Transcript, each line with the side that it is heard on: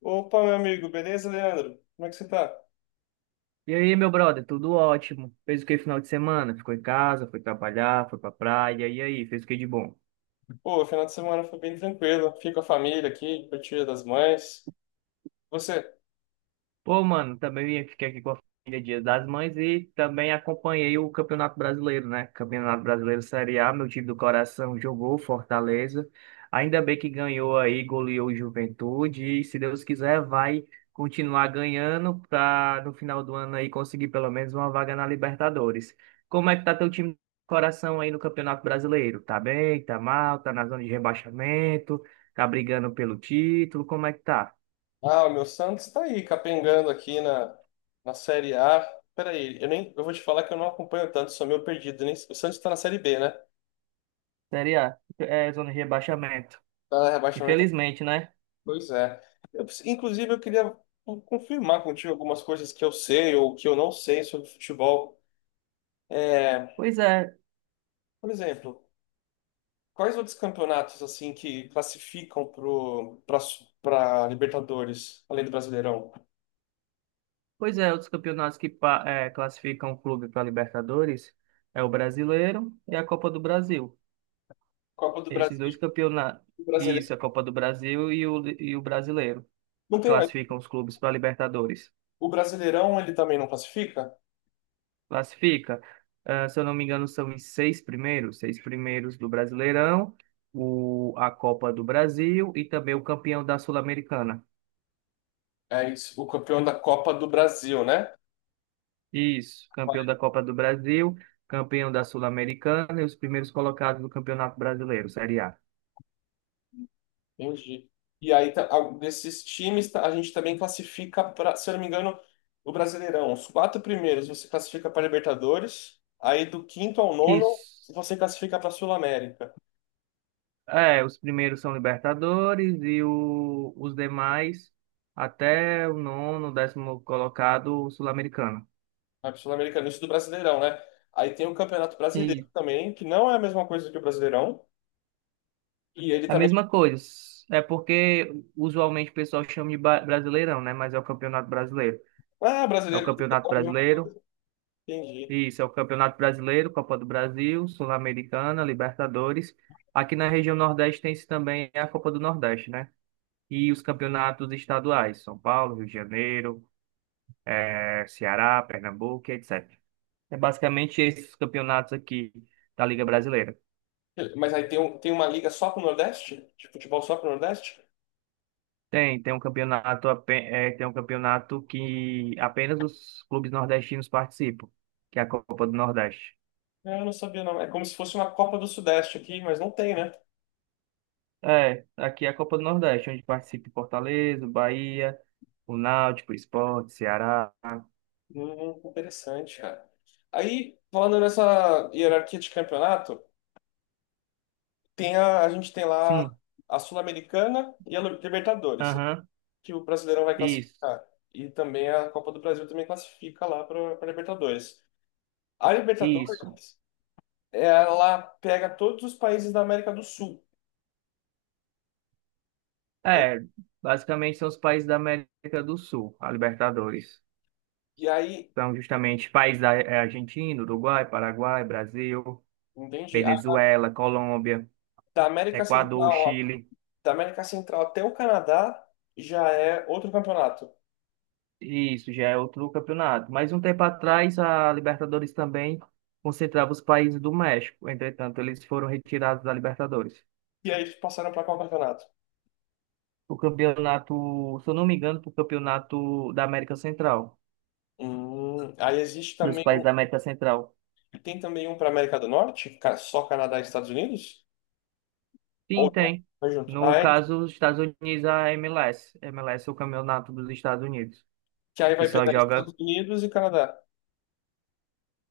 left: Opa, meu amigo, beleza, Leandro? Como é que você tá?
right: E aí, meu brother, tudo ótimo? Fez o que final de semana? Ficou em casa, foi trabalhar, foi pra praia, e aí, fez o que de bom?
left: Pô, o final de semana foi bem tranquilo. Fiquei com a família aqui, com Dia das Mães. Você?
right: Pô, mano, também fiquei aqui com a família Dia das Mães e também acompanhei o Campeonato Brasileiro, né? Campeonato Brasileiro Série A, meu time do coração jogou Fortaleza. Ainda bem que ganhou aí, goleou o Juventude e se Deus quiser vai continuar ganhando para no final do ano aí conseguir pelo menos uma vaga na Libertadores. Como é que tá teu time do coração aí no Campeonato Brasileiro? Tá bem? Tá mal? Tá na zona de rebaixamento? Tá brigando pelo título? Como é que tá?
left: Ah, o meu Santos tá aí, capengando aqui na Série A. Peraí, eu nem, eu vou te falar que eu não acompanho tanto, sou meio perdido. Nem, o Santos tá na Série B, né?
right: Série A, é, zona de rebaixamento.
left: Tá na rebaixamento.
right: Infelizmente, né?
left: Pois é. Inclusive, eu queria confirmar contigo algumas coisas que eu sei ou que eu não sei sobre futebol. É,
right: Pois é,
left: por exemplo. Quais outros campeonatos assim que classificam pro para Libertadores, além do Brasileirão?
right: pois é, outros campeonatos que classificam o clube para Libertadores é o Brasileiro e a Copa do Brasil.
left: Copa do
right: Esses dois
left: Brasil,
right: campeonatos,
left: o Brasileirão.
right: isso, a Copa do Brasil e o Brasileiro,
left: Não tem mais.
right: classificam os clubes para Libertadores.
left: O Brasileirão ele também não classifica?
right: Classifica, se eu não me engano, são os seis primeiros do Brasileirão, a Copa do Brasil e também o campeão da Sul-Americana.
left: É isso, o campeão da Copa do Brasil, né?
right: Isso, campeão da Copa do Brasil, campeão da Sul-Americana e os primeiros colocados do Campeonato Brasileiro, Série A.
left: Entendi. E aí a gente também classifica para, se eu não me engano, o Brasileirão. Os quatro primeiros você classifica para Libertadores, aí do quinto ao nono
right: Isso.
left: você classifica para Sul-América.
right: É, os primeiros são Libertadores e os demais até o nono, décimo colocado Sul-Americano.
left: Campeonato Sul Americana isso do Brasileirão, né? Aí tem o Campeonato Brasileiro
right: E
left: também, que não é a mesma coisa que o Brasileirão. E ele
right: a
left: também.
right: mesma coisa. É porque usualmente o pessoal chama de Brasileirão, né? Mas é o Campeonato Brasileiro.
left: Ah,
right: É o
left: brasileiro.
right: Campeonato Brasileiro.
left: Entendi.
right: Isso, é o Campeonato Brasileiro, Copa do Brasil, Sul-Americana, Libertadores. Aqui na região Nordeste tem-se também a Copa do Nordeste, né? E os campeonatos estaduais, São Paulo, Rio de Janeiro, Ceará, Pernambuco, etc. É basicamente esses campeonatos aqui da Liga Brasileira.
left: Mas aí tem uma liga só pro Nordeste? De futebol só pro Nordeste?
right: Tem um campeonato que apenas os clubes nordestinos participam, que é a Copa do Nordeste.
left: É, eu não sabia, não. É como se fosse uma Copa do Sudeste aqui, mas não tem, né?
right: É, aqui é a Copa do Nordeste, onde participa Fortaleza, Bahia, o Náutico, o Sport, Ceará.
left: Interessante, cara. Aí, falando nessa hierarquia de campeonato, a gente tem lá
right: Sim,
left: a Sul-Americana e a Libertadores.
right: aham,
left: Que o Brasileirão vai
right: isso,
left: classificar. E também a Copa do Brasil também classifica lá para a Libertadores. A
right: isso.
left: Libertadores, ela pega todos os países da América do Sul, né?
right: É, basicamente são os países da América do Sul, a Libertadores.
left: E aí,
right: São justamente países: Argentina, Uruguai, Paraguai, Brasil,
left: entende?
right: Venezuela, Colômbia,
left: Da América
right: Equador,
left: Central, ó,
right: Chile.
left: da América Central até o Canadá já é outro campeonato.
right: Isso já é outro campeonato. Mas um tempo atrás, a Libertadores também concentrava os países do México. Entretanto, eles foram retirados da Libertadores.
left: E aí eles passaram para qual campeonato?
right: O campeonato, se eu não me engano, pro campeonato da América Central,
left: Aí existe
right: dos
left: também
right: países
left: um,
right: da América Central.
left: tem também um para América do Norte, só Canadá e Estados Unidos?
right: Sim,
left: Ou não?
right: tem.
left: Vai junto.
right: No caso, os Estados Unidos, a MLS. MLS é o campeonato dos Estados Unidos,
left: Que aí
right: que
left: vai
right: só
left: pegar
right: joga,
left: Estados Unidos e Canadá.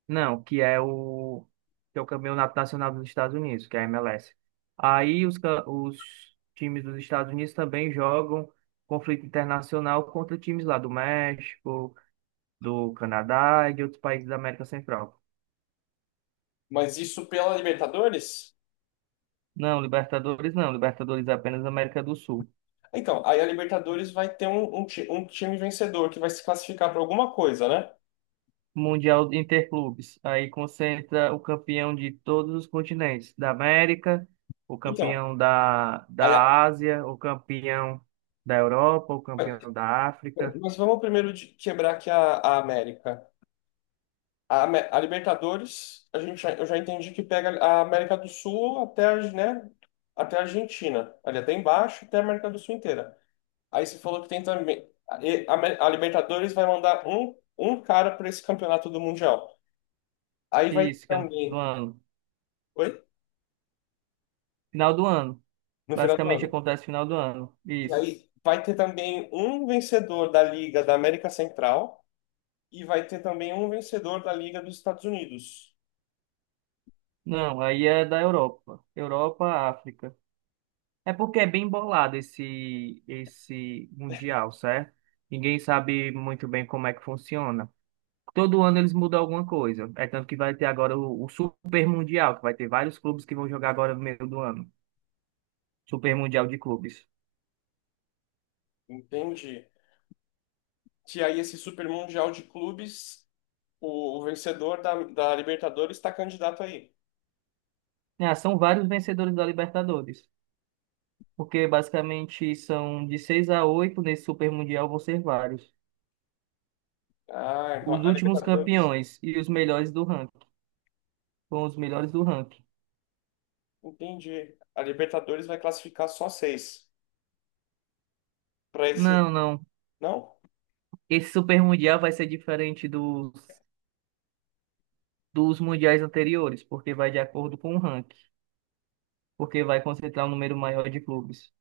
right: não, que é o campeonato nacional dos Estados Unidos, que é a MLS. Aí os times dos Estados Unidos também jogam conflito internacional contra times lá do México, do Canadá e de outros países da América Central.
left: Mas isso pela Libertadores?
right: Não, Libertadores não. Libertadores é apenas América do Sul.
left: Então, aí a Libertadores vai ter um time vencedor que vai se classificar para alguma coisa, né?
right: Mundial de Interclubes. Aí concentra o campeão de todos os continentes. Da América, o
left: Então,
right: campeão da,
left: aí a-
right: da Ásia, o campeão da Europa, o campeão da África.
left: mas vamos primeiro quebrar aqui a América. A Libertadores, eu já entendi que pega a América do Sul até, né, até a Argentina, ali até embaixo, até a América do Sul inteira. Aí você falou que tem também. A, e- a Amé- a Libertadores vai mandar um cara para esse campeonato do Mundial. Aí vai
right: Isso, que é no final do
left: também.
right: ano.
left: Oi?
right: Final do ano.
left: No final do
right: Basicamente
left: ano.
right: acontece no final do ano.
left: E
right: Isso.
left: aí vai ter também um vencedor da Liga da América Central e vai ter também um vencedor da Liga dos Estados Unidos.
right: Não, aí é da Europa. Europa, África. É porque é bem bolado esse mundial, certo? Ninguém sabe muito bem como é que funciona. Todo ano eles mudam alguma coisa. É tanto que vai ter agora o Super Mundial, que vai ter vários clubes que vão jogar agora no meio do ano. Super Mundial de clubes.
left: Entende? Que aí esse Super Mundial de Clubes, o vencedor da Libertadores está candidato aí.
right: É, são vários vencedores da Libertadores. Porque basicamente são de 6 a 8 nesse Super Mundial vão ser vários.
left: Ah, então
right: Os
left: a
right: últimos
left: Libertadores.
right: campeões e os melhores do ranking. Com os melhores do ranking.
left: Entendi. A Libertadores vai classificar só seis para esse.
right: Não, não.
left: Não?
right: Esse Super Mundial vai ser diferente dos mundiais anteriores, porque vai de acordo com o ranking, porque vai concentrar um número maior de clubes.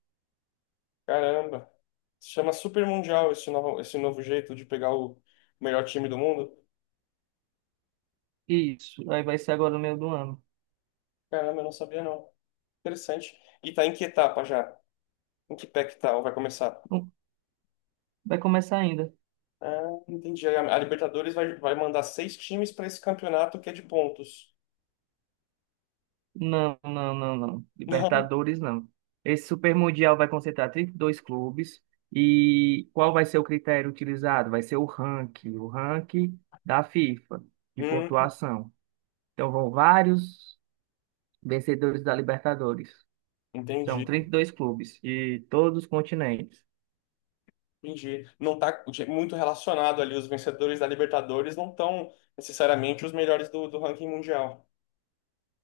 left: Caramba. Se chama Super Mundial esse novo jeito de pegar o melhor time do mundo.
right: Isso, aí vai ser agora no meio do ano.
left: Caramba, eu não sabia não. Interessante. E tá em que etapa já? Em que pé que tal? Vai começar?
right: Hum, Vai começar ainda.
left: Ah, entendi. Aí a Libertadores vai mandar seis times para esse campeonato que é de pontos.
right: Não, não, não, não.
left: Não?
right: Libertadores, não. Esse Super Mundial vai concentrar 32 clubes. E qual vai ser o critério utilizado? Vai ser o ranking da FIFA, de
left: Hum,
right: pontuação. Então vão vários vencedores da Libertadores. São
left: entendi.
right: 32 clubes de todos os continentes.
left: Entendi. Não tá muito relacionado ali. Os vencedores da Libertadores não estão necessariamente os melhores do ranking mundial.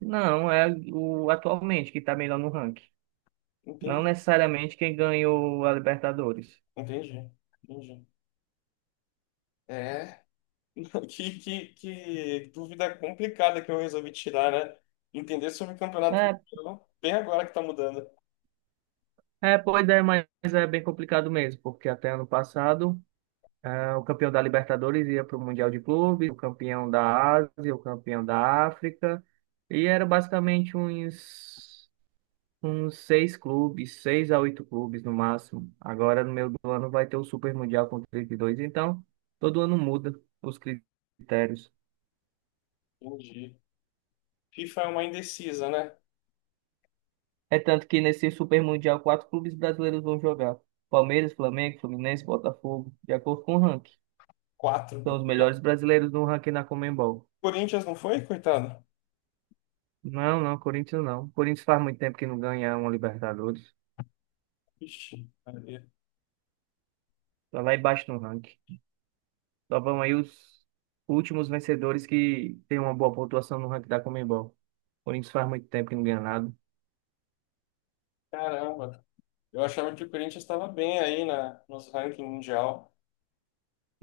right: Não, é o atualmente que está melhor no ranking. Não
left: Entendi.
right: necessariamente quem ganhou a Libertadores.
left: Entendi. Entendi. É. Que dúvida complicada que eu resolvi tirar, né? Entender sobre o campeonato
right: É,
left: mundial bem agora que tá mudando.
right: Pois é, mas é bem complicado mesmo, porque até ano passado, o campeão da Libertadores ia para o Mundial de Clubes, o campeão da Ásia, o campeão da África, e era basicamente uns seis clubes, seis a oito clubes no máximo. Agora, no meio do ano, vai ter o Super Mundial com 32. Então todo ano muda os critérios.
left: Entendi. FIFA é uma indecisa, né?
right: É tanto que nesse Super Mundial, quatro clubes brasileiros vão jogar: Palmeiras, Flamengo, Fluminense, Botafogo, de acordo com o ranking.
left: Quatro.
right: São os melhores brasileiros no ranking na Conmebol.
left: Corinthians não foi, coitado?
right: Não, não, Corinthians não. Corinthians faz muito tempo que não ganha uma Libertadores.
left: Ixi, Maria.
right: Tá lá embaixo no ranking. Só vão aí os últimos vencedores que têm uma boa pontuação no ranking da Conmebol. Corinthians faz muito tempo que não ganha nada.
left: Caramba. Eu achava que o Corinthians estava bem aí nos ranking mundial.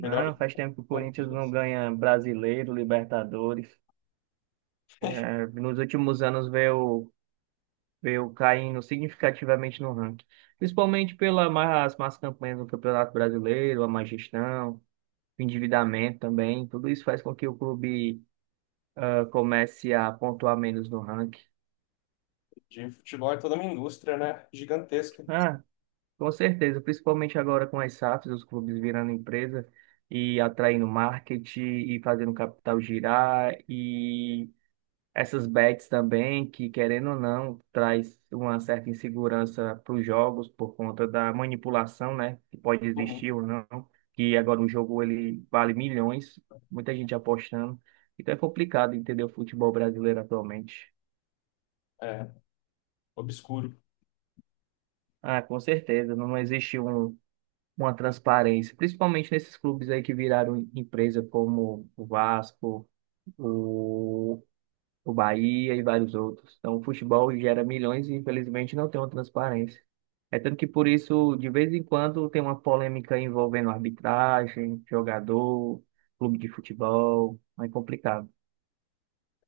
left: Melhor do que
right: faz
left: o
right: tempo que o Corinthians não
left: Palmeiras.
right: ganha brasileiro, Libertadores. É, nos últimos anos veio. Veio caindo significativamente no ranking, principalmente pelas más, más campanhas no Campeonato Brasileiro, a má gestão, o endividamento também, tudo isso faz com que o clube comece a pontuar menos no ranking.
left: De futebol é toda uma indústria, né? Gigantesca.
right: Ah, com certeza, principalmente agora com as SAFs, os clubes virando empresa e atraindo marketing e fazendo o capital girar e essas bets também, que querendo ou não, traz uma certa insegurança para os jogos por conta da manipulação, né? Que pode existir
left: Uhum.
right: ou não, que agora o jogo ele vale milhões, muita gente apostando. Então é complicado entender o futebol brasileiro atualmente.
left: É, obscuro.
right: Ah, com certeza, não existe um, uma transparência, principalmente nesses clubes aí que viraram empresa como o Vasco, o o Bahia e vários outros. Então, o futebol gera milhões e, infelizmente, não tem uma transparência. É tanto que, por isso, de vez em quando tem uma polêmica envolvendo arbitragem, jogador, clube de futebol. É complicado.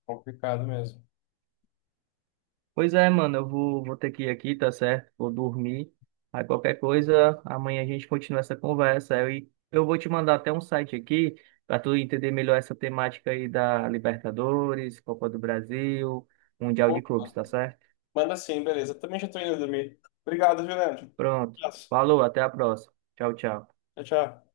left: Complicado mesmo.
right: Pois é, mano, eu vou ter que ir aqui, tá certo? Vou dormir. Aí, qualquer coisa, amanhã a gente continua essa conversa. Eu vou te mandar até um site aqui para tu entender melhor essa temática aí da Libertadores, Copa do Brasil, Mundial de Clubes,
left: Opa,
right: tá certo?
left: manda sim, beleza. Também já tô indo dormir. Obrigado, viu, Leandro?
right: Pronto.
left: Abraço.
right: Falou, até a próxima. Tchau, tchau.
left: Tchau, tchau.